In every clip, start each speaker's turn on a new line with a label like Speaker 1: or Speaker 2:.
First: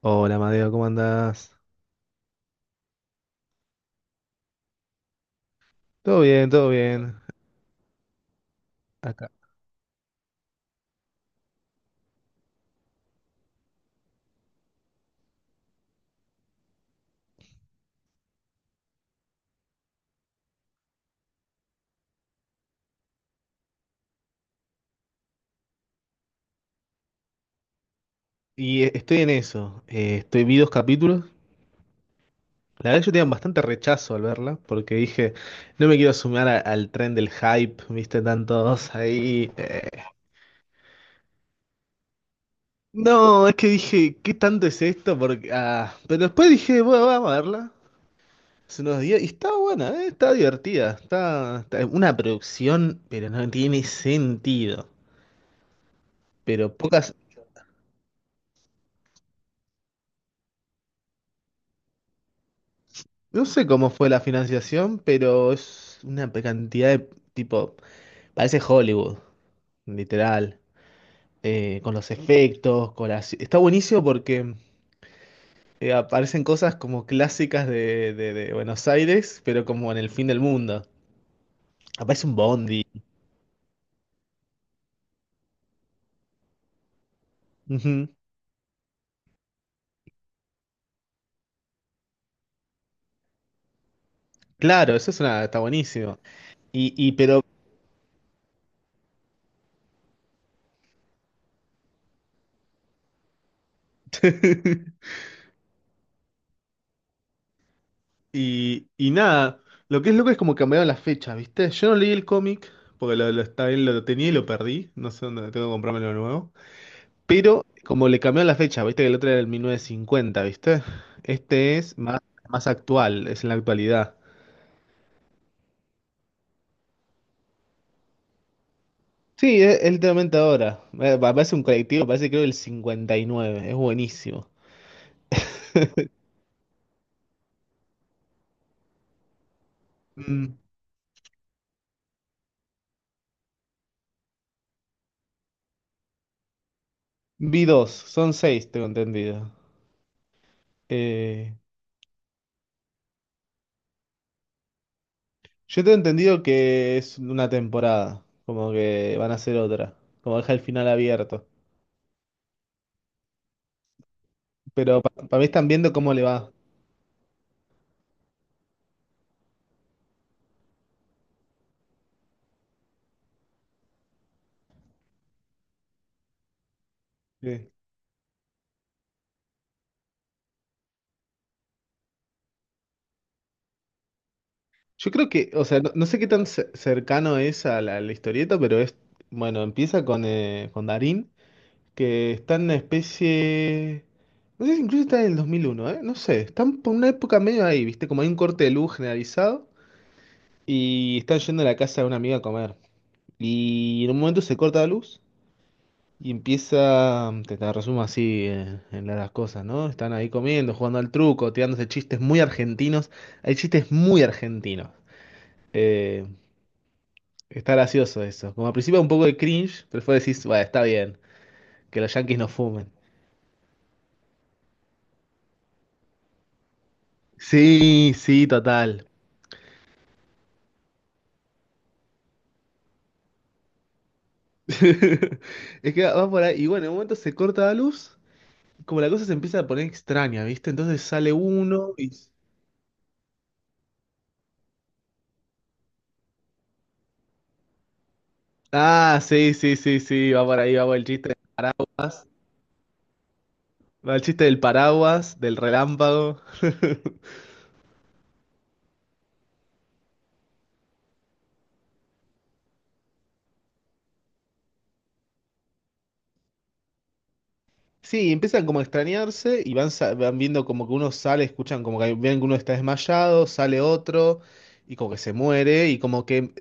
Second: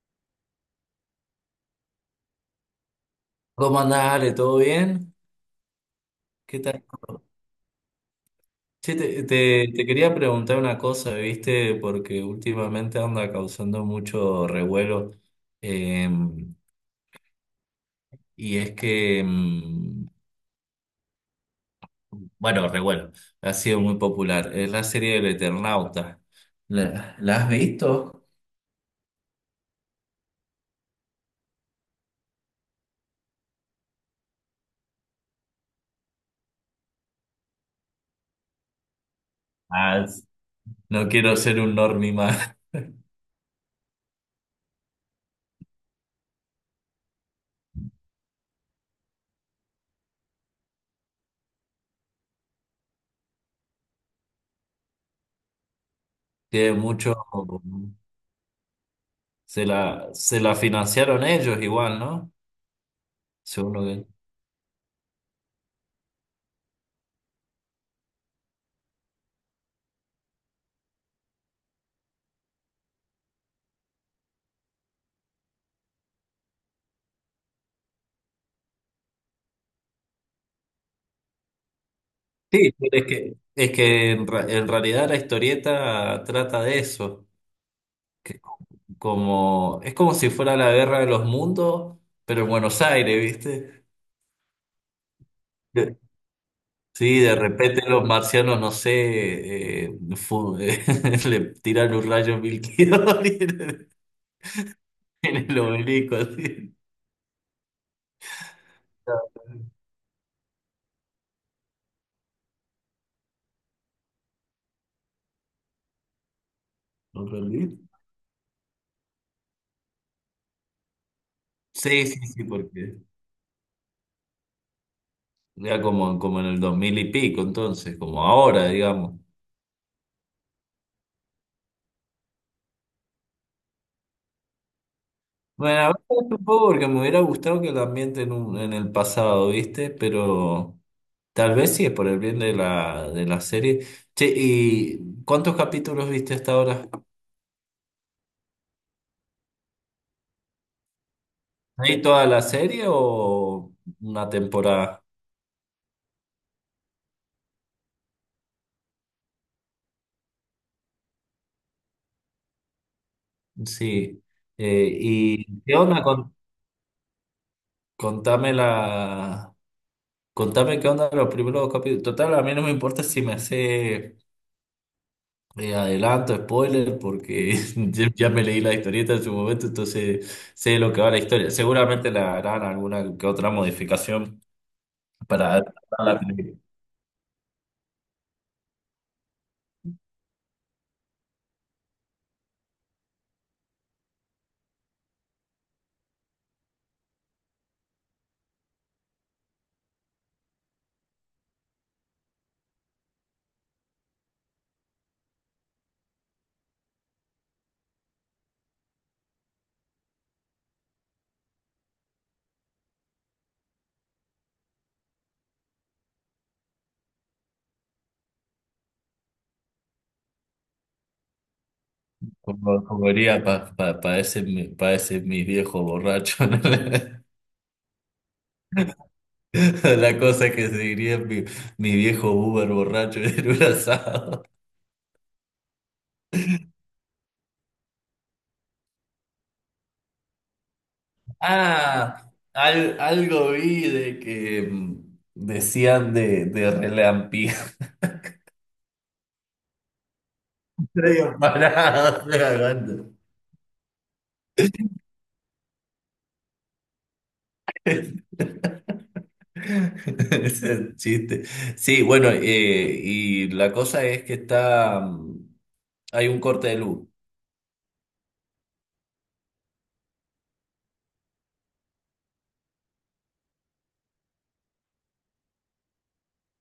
Speaker 1: Hola, Madeo, ¿cómo andás?
Speaker 2: ¿Cómo andás, Ale? ¿Todo bien?
Speaker 1: Todo bien,
Speaker 2: ¿Qué
Speaker 1: todo
Speaker 2: tal
Speaker 1: bien.
Speaker 2: todo? Che, te,
Speaker 1: Acá.
Speaker 2: te- te quería preguntar una cosa, ¿viste? Porque últimamente anda causando mucho revuelo. eh, y es que, bueno, revuelo, ha sido muy popular. Es la serie del Eternauta. ¿La has visto?
Speaker 1: Y estoy en eso. Vi dos capítulos. La verdad, yo tenía bastante rechazo al verla, porque dije, no me quiero sumar al tren del hype, viste, tantos ahí.
Speaker 2: Ah, no quiero ser un normie más.
Speaker 1: No, es que dije, ¿qué tanto es esto? Pero después dije, bueno, vamos a verla. Hace unos días. Y está buena, está divertida. Una producción, pero no tiene sentido.
Speaker 2: Tiene
Speaker 1: Pero pocas.
Speaker 2: mucho. Se la financiaron ellos igual, ¿no?
Speaker 1: No sé
Speaker 2: Según lo
Speaker 1: cómo
Speaker 2: que
Speaker 1: fue la financiación, pero es una cantidad de tipo, parece Hollywood, literal, con los efectos, con las- Está buenísimo porque aparecen cosas como clásicas de Buenos Aires, pero como en el fin del mundo. Aparece un
Speaker 2: sí,
Speaker 1: bondi.
Speaker 2: es que, en realidad la historieta trata de eso,
Speaker 1: Ujú.
Speaker 2: que como, es como si fuera la guerra de los mundos, pero en Buenos Aires, ¿viste?
Speaker 1: Claro, eso es una, está
Speaker 2: De-
Speaker 1: buenísimo. Y
Speaker 2: Sí, de
Speaker 1: pero
Speaker 2: repente los marcianos, no sé, le tiran un rayo mil kilómetros en el obelisco, así.
Speaker 1: y nada, lo que es loco es como cambiaron las fechas, ¿viste? Yo no leí el cómic, porque está bien, lo tenía y lo perdí, no sé dónde tengo que comprármelo de nuevo.
Speaker 2: ¿Entendí?
Speaker 1: Pero como le cambió la fecha, viste que el otro era el 1950, ¿viste? Este es
Speaker 2: Sí, sí,
Speaker 1: más,
Speaker 2: sí,
Speaker 1: más
Speaker 2: porque
Speaker 1: actual, es en la actualidad.
Speaker 2: ya como, como en el dos mil y pico, entonces, como ahora, digamos.
Speaker 1: Sí, es literalmente ahora. Parece un colectivo, parece creo el 59, es buenísimo.
Speaker 2: Bueno, a veces un poco porque me hubiera gustado que el ambiente en el pasado, ¿viste?
Speaker 1: Mm.
Speaker 2: Pero tal vez sí es por el bien de la serie. Che, ¿y cuántos capítulos viste hasta ahora?
Speaker 1: Vi dos, son seis, tengo entendido. Eh,
Speaker 2: ¿Hay toda la serie o una temporada?
Speaker 1: yo tengo entendido que es una temporada, como que van a hacer otra, como deja el final abierto.
Speaker 2: Sí.
Speaker 1: Pero para mí
Speaker 2: ¿Y
Speaker 1: están
Speaker 2: qué
Speaker 1: viendo
Speaker 2: onda
Speaker 1: cómo le
Speaker 2: con,
Speaker 1: va.
Speaker 2: contame la, contame qué onda los primeros capítulos? Total, a mí no me importa si me sé eh, adelanto, spoiler, porque
Speaker 1: Sí.
Speaker 2: ya me leí la historieta en su momento, entonces sé de lo que va la historia. Seguramente le harán alguna que otra modificación
Speaker 1: Yo creo que,
Speaker 2: para
Speaker 1: o sea, no sé
Speaker 2: adaptarla,
Speaker 1: qué tan cercano es a la historieta, pero es, bueno, empieza con Darín, que está en una especie, no sé si incluso está en el 2001, ¿eh? No sé, están por una época medio ahí, ¿viste? Como hay un corte de luz generalizado y están yendo a la casa de una amiga a comer. Y en un momento se corta la luz y empieza, te resumo así en las cosas, ¿no? Están ahí comiendo, jugando al truco, tirándose chistes muy argentinos. Hay chistes muy argentinos. Eh, Está gracioso eso. Como al principio un poco de cringe, pero después decís, bueno, está bien, que los yankees no
Speaker 2: como,
Speaker 1: fumen.
Speaker 2: como diría, para pa ese mi viejo borracho. ¿no?
Speaker 1: Sí, sí, total.
Speaker 2: La la cosa que se diría mi viejo Uber borracho en un asado.
Speaker 1: Es que va por ahí. Y bueno, en un momento se corta la luz, como la cosa se empieza a poner extraña, ¿viste? Entonces sale uno y...
Speaker 2: Ah, algo vi de que decían de relampi.
Speaker 1: Ah, sí, sí, sí, sí, va por ahí, va por el chiste del
Speaker 2: Medio parado,
Speaker 1: paraguas.
Speaker 2: estoy hablando.
Speaker 1: Va el chiste del paraguas, del relámpago.
Speaker 2: Ese chiste. Sí, bueno, y la cosa es que está, hay un corte de luz.
Speaker 1: Sí, empiezan como a extrañarse y van viendo como que uno sale, escuchan como que ven que uno está desmayado, sale otro y como que se muere y como que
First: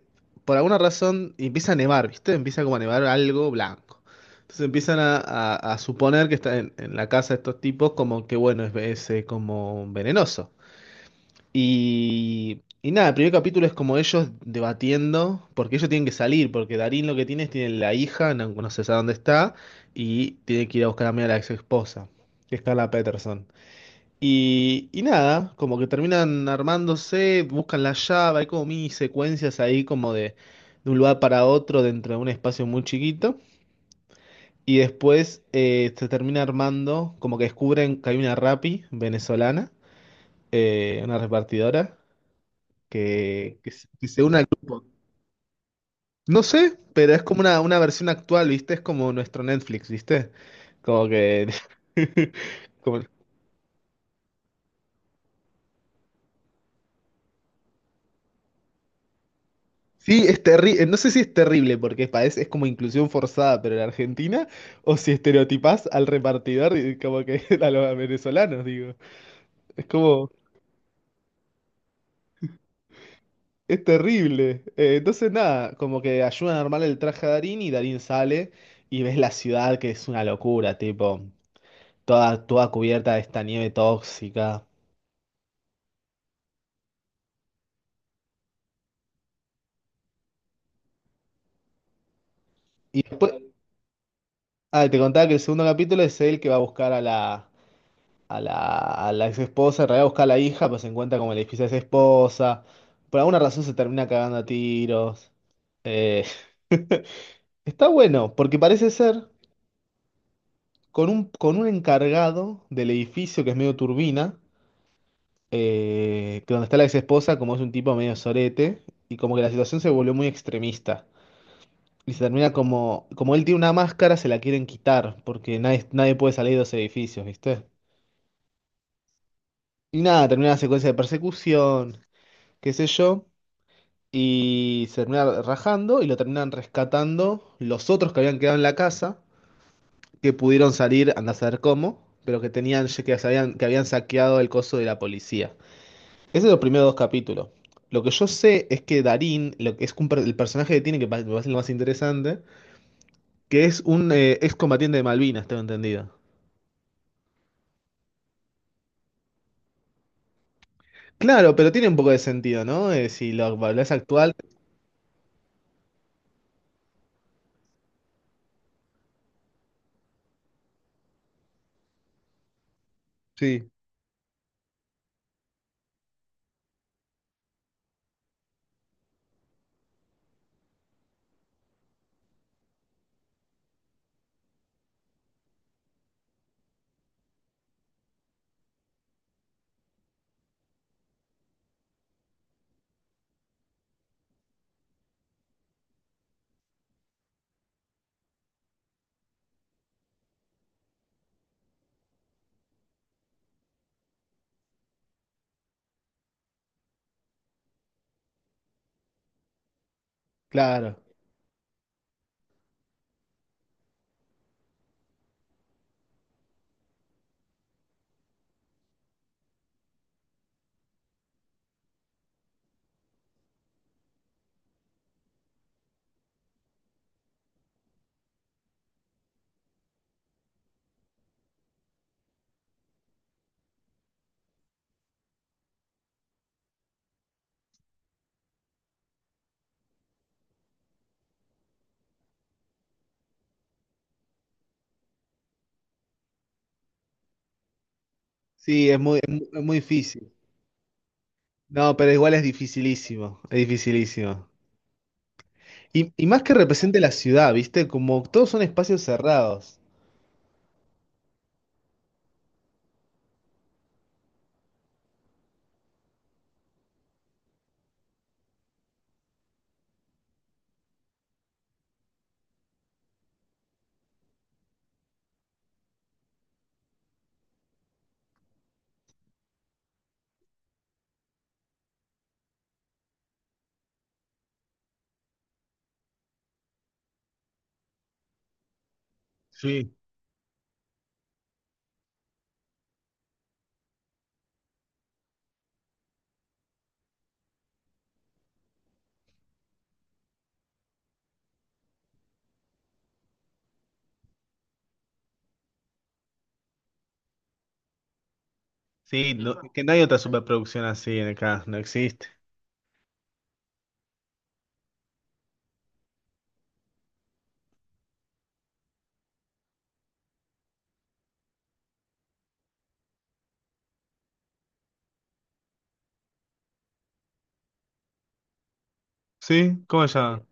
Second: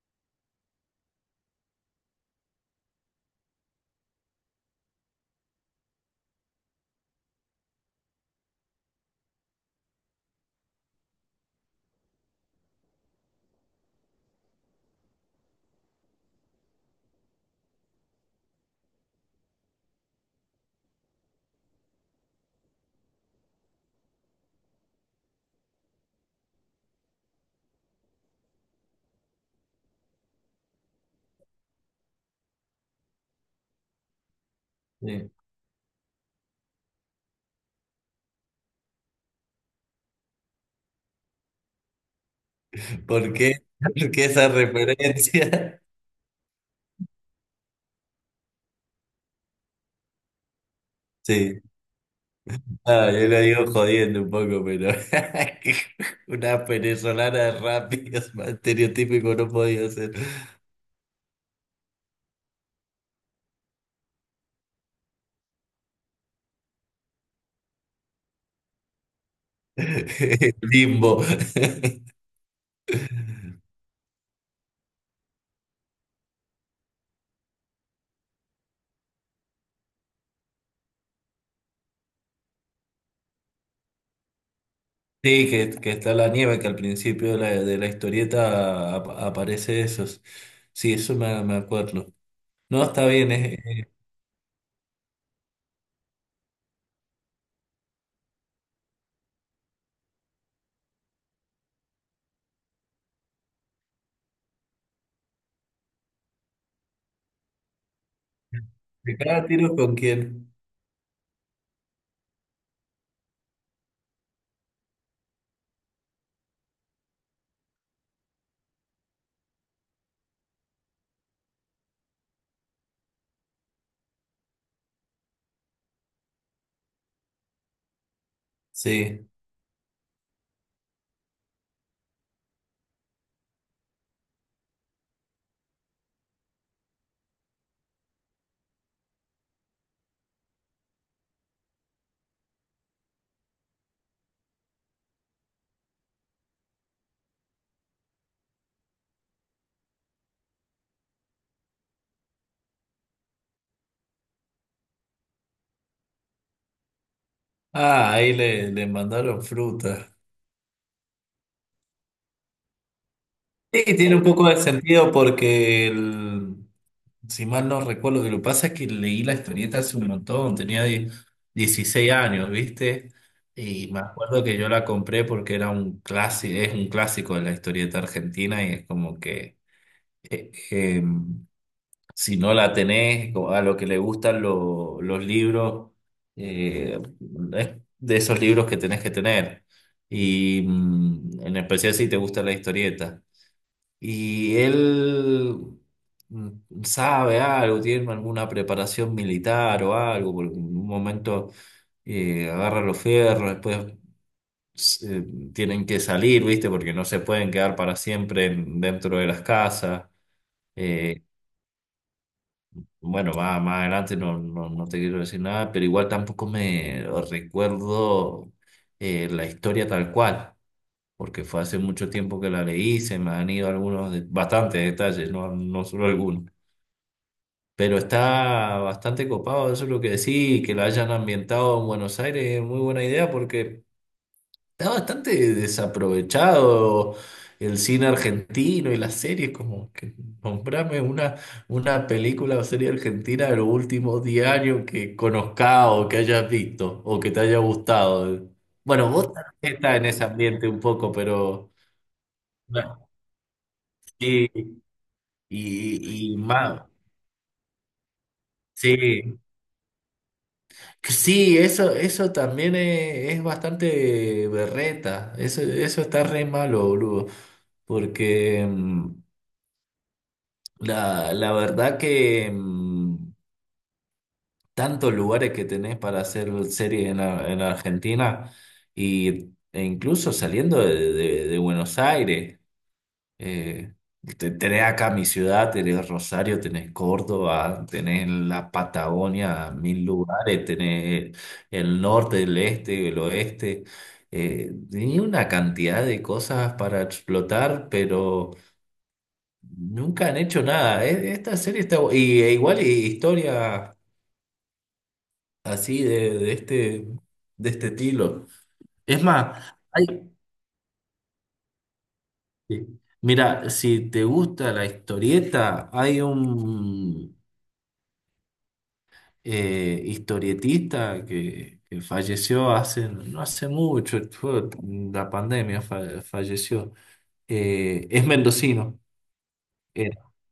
Speaker 1: por alguna razón empieza a nevar, ¿viste? Empieza como a nevar algo blanco. Entonces empiezan a suponer que está en la casa de estos tipos como que bueno, como venenoso. Y nada, el primer capítulo es como ellos debatiendo, porque ellos tienen que salir, porque Darín lo que tiene es tiene la hija, no, no se sabe dónde está, y tiene que ir a buscar a Mia, la ex esposa, que es Carla Peterson. Y nada, como que terminan armándose, buscan la llave, hay como mini secuencias ahí como de un lugar para otro dentro de un espacio muy chiquito. Y
Speaker 2: Sí.
Speaker 1: después se termina armando, como que descubren que hay una rapi venezolana, una repartidora
Speaker 2: ¿Por qué?
Speaker 1: que, que se que
Speaker 2: ¿Por
Speaker 1: se
Speaker 2: qué
Speaker 1: une al-
Speaker 2: esa referencia?
Speaker 1: No sé, pero es como una versión actual, ¿viste? Es como nuestro Netflix, ¿viste? Como que...
Speaker 2: Sí,
Speaker 1: como-
Speaker 2: ah, yo lo digo jodiendo un poco, pero una venezolana rápida, más estereotípico no podía ser.
Speaker 1: Sí, es terrible, no sé si es terrible porque parece, es como inclusión forzada, pero en Argentina, o si estereotipás al repartidor y como que a los venezolanos, digo. Es como,
Speaker 2: Limbo.
Speaker 1: es terrible. Entonces nada, como que ayudan a armar el traje a Darín y Darín sale y ves la ciudad que es una locura, tipo, toda, toda cubierta de esta nieve tóxica.
Speaker 2: Sí, que está la nieve, que al principio de la historieta aparece eso. Sí, eso me acuerdo. No,
Speaker 1: Y
Speaker 2: está bien,
Speaker 1: después,
Speaker 2: es,
Speaker 1: te contaba que el segundo capítulo es él que va a buscar a la, a la ex esposa, en realidad busca a la hija, pues se encuentra como en el edificio de esa esposa. Por alguna razón se termina cagando a tiros. Eh, está bueno, porque parece
Speaker 2: ¿se
Speaker 1: ser
Speaker 2: cada tiro con quién?
Speaker 1: con un encargado del edificio que es medio turbina, que donde está la ex esposa, como es un tipo medio sorete, y como que la situación se volvió muy extremista. Y se termina como él tiene una máscara, se la quieren quitar, porque nadie, nadie puede salir de los edificios, ¿viste?
Speaker 2: Sí.
Speaker 1: Y nada, termina la secuencia de persecución, qué sé yo, y se termina rajando y lo terminan rescatando los otros que habían quedado en la casa, que pudieron salir, anda a saber cómo, pero que tenían, que sabían, que habían saqueado el coso de la policía. Ese es los primeros dos capítulos. Lo que yo sé es que Darín, lo que es un el personaje que tiene, que me parece lo más interesante, que es un excombatiente de Malvinas, tengo entendido.
Speaker 2: Ah, ahí le mandaron fruta.
Speaker 1: Claro, pero tiene un poco de sentido, ¿no? Si lo
Speaker 2: Sí,
Speaker 1: es
Speaker 2: tiene un
Speaker 1: actual,
Speaker 2: poco de sentido porque el- si mal no recuerdo, lo que pasa es que leí la historieta hace un montón, 16 años, ¿viste?
Speaker 1: sí,
Speaker 2: Y me acuerdo que yo la compré porque era un clásico, es un clásico de la historieta argentina y es como que eh, eh, si no la tenés, o a lo que le gustan los libros, eh, es de esos libros que tenés que tener. Y en especial si te gusta la historieta. Y él sabe algo, tiene alguna preparación militar o algo, porque en un momento agarra los fierros, después s- eh, tienen que salir, ¿viste? Porque no se pueden quedar para siempre en- dentro de las casas.
Speaker 1: claro.
Speaker 2: eh, Bueno, más, más adelante no, no, no te quiero decir nada, pero igual tampoco me recuerdo la historia tal cual, porque fue hace mucho tiempo que la leí, se me han ido algunos, bastantes detalles, no, no solo algunos. Pero está bastante copado, eso es lo que decís, que la hayan ambientado en Buenos Aires es muy buena idea porque... Está bastante desaprovechado el cine argentino y las series, como que nombrame una película o serie argentina de los últimos 10 años que conozcas o que hayas visto o que te haya gustado.
Speaker 1: Sí,
Speaker 2: Bueno, vos
Speaker 1: es
Speaker 2: también
Speaker 1: muy
Speaker 2: estás en ese
Speaker 1: difícil.
Speaker 2: ambiente un poco, pero
Speaker 1: No, pero igual es
Speaker 2: bueno,
Speaker 1: dificilísimo, es dificilísimo.
Speaker 2: sí,
Speaker 1: Y
Speaker 2: y
Speaker 1: más que
Speaker 2: más.
Speaker 1: represente la ciudad, ¿viste? Como todos son espacios
Speaker 2: Sí,
Speaker 1: cerrados.
Speaker 2: sí, eso también es bastante berreta. Eso está re malo, boludo. Porque la, la verdad que tantos lugares que tenés para hacer series en, en Argentina y, e incluso saliendo de, de Buenos Aires. eh, tenés acá mi ciudad, tenés Rosario, tenés Córdoba, tenés la Patagonia,
Speaker 1: Sí,
Speaker 2: mil lugares, tenés el norte, el este, el oeste. Tenía una cantidad de cosas para explotar, pero... Nunca han hecho nada. E- Esta serie está... bu- Y e igual y historia así de este estilo. Es
Speaker 1: sí,
Speaker 2: más,
Speaker 1: que no hay otra
Speaker 2: hay...
Speaker 1: superproducción así en acá, no existe.
Speaker 2: sí. Mira, si te gusta la historieta, hay un historietista que falleció hace, no hace mucho, fue la pandemia falleció. Es mendocino,
Speaker 1: Sí, ¿cómo
Speaker 2: era,
Speaker 1: se llama?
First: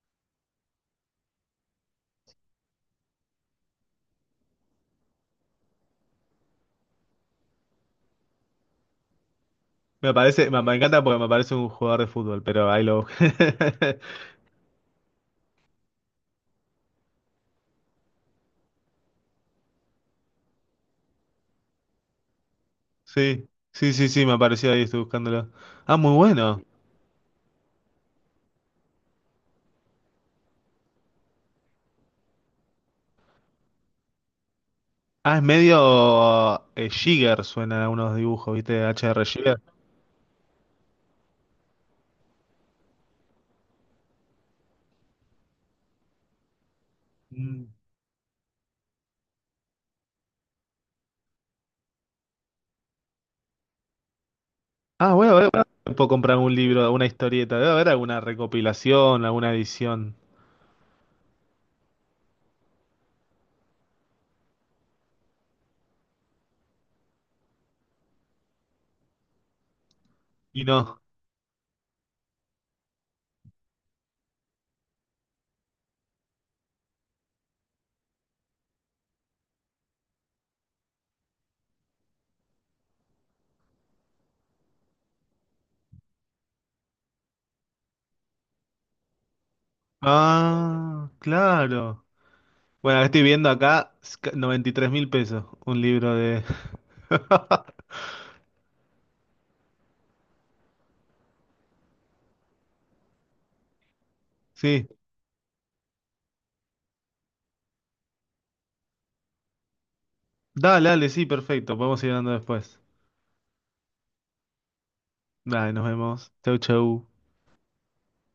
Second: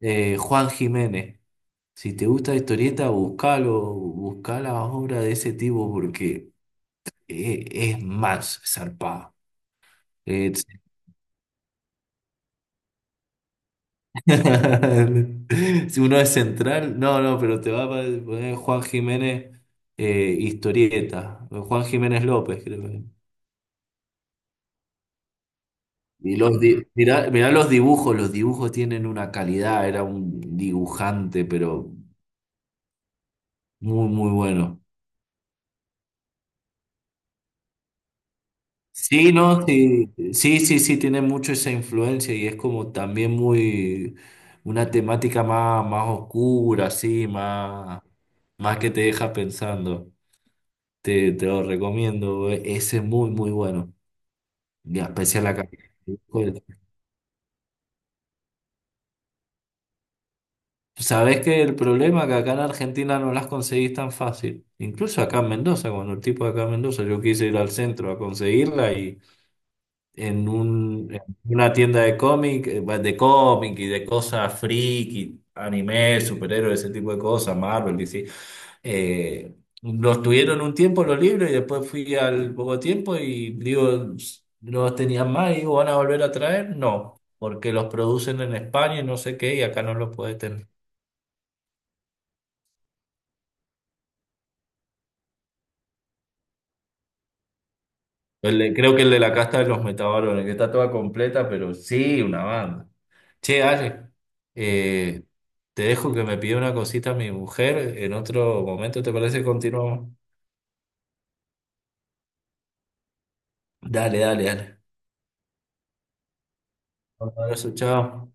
Speaker 2: Juan Jiménez. Si te gusta la historieta, buscalo, busca la obra de ese tipo porque es, más zarpado.
Speaker 1: Me parece, me,
Speaker 2: Es-
Speaker 1: me encanta porque me parece un jugador de fútbol, pero ahí lo busqué.
Speaker 2: Si uno es central, no, no, pero te va a poner Juan Jiménez historieta, Juan Jiménez López, creo que.
Speaker 1: Sí, sí, sí, sí, me apareció ahí, estoy buscándolo. Ah, muy
Speaker 2: Y los
Speaker 1: bueno.
Speaker 2: mirá, mirá los dibujos tienen una calidad, era un dibujante, pero muy, muy bueno.
Speaker 1: Ah, es medio Jigger, suena a unos dibujos, ¿viste? HR
Speaker 2: Sí,
Speaker 1: Jigger.
Speaker 2: no, sí, sí, sí, sí, tiene mucho esa influencia y es como también muy una temática más, más oscura, así,
Speaker 1: Mm.
Speaker 2: más, más que te deja pensando. Te lo recomiendo, ese es muy, muy bueno, y
Speaker 1: Ah, bueno,
Speaker 2: especial
Speaker 1: bueno,
Speaker 2: acá.
Speaker 1: bueno. Puedo comprar un libro, una historieta. Debe haber alguna recopilación, alguna edición.
Speaker 2: Sabes que el problema es que acá en Argentina no las conseguís tan fácil, incluso acá en Mendoza, cuando el tipo de acá en Mendoza, yo quise ir al centro a conseguirla
Speaker 1: Y no.
Speaker 2: en una tienda de cómic y de cosas friki, anime, superhéroes, ese tipo de cosas, Marvel, DC. Eh, los tuvieron un tiempo los libros y después fui al poco tiempo y digo, no los tenían más y digo, ¿van a volver a traer? No, porque los producen en España y no sé qué y acá no los puede tener.
Speaker 1: Ah, claro. Bueno, estoy viendo acá 93.000 pesos. Un libro de.
Speaker 2: El de- creo que el de la casta de los metabarones, que está toda completa, pero sí, una banda. Che, Ale,
Speaker 1: Sí.
Speaker 2: eh, te dejo que me pida una cosita mi mujer. En otro momento, ¿te parece? Continuamos.
Speaker 1: Dale, dale, sí, perfecto. Podemos ir hablando después.
Speaker 2: Dale, dale, dale.
Speaker 1: Dale, nos vemos. Chau, chau.
Speaker 2: Un abrazo, chao.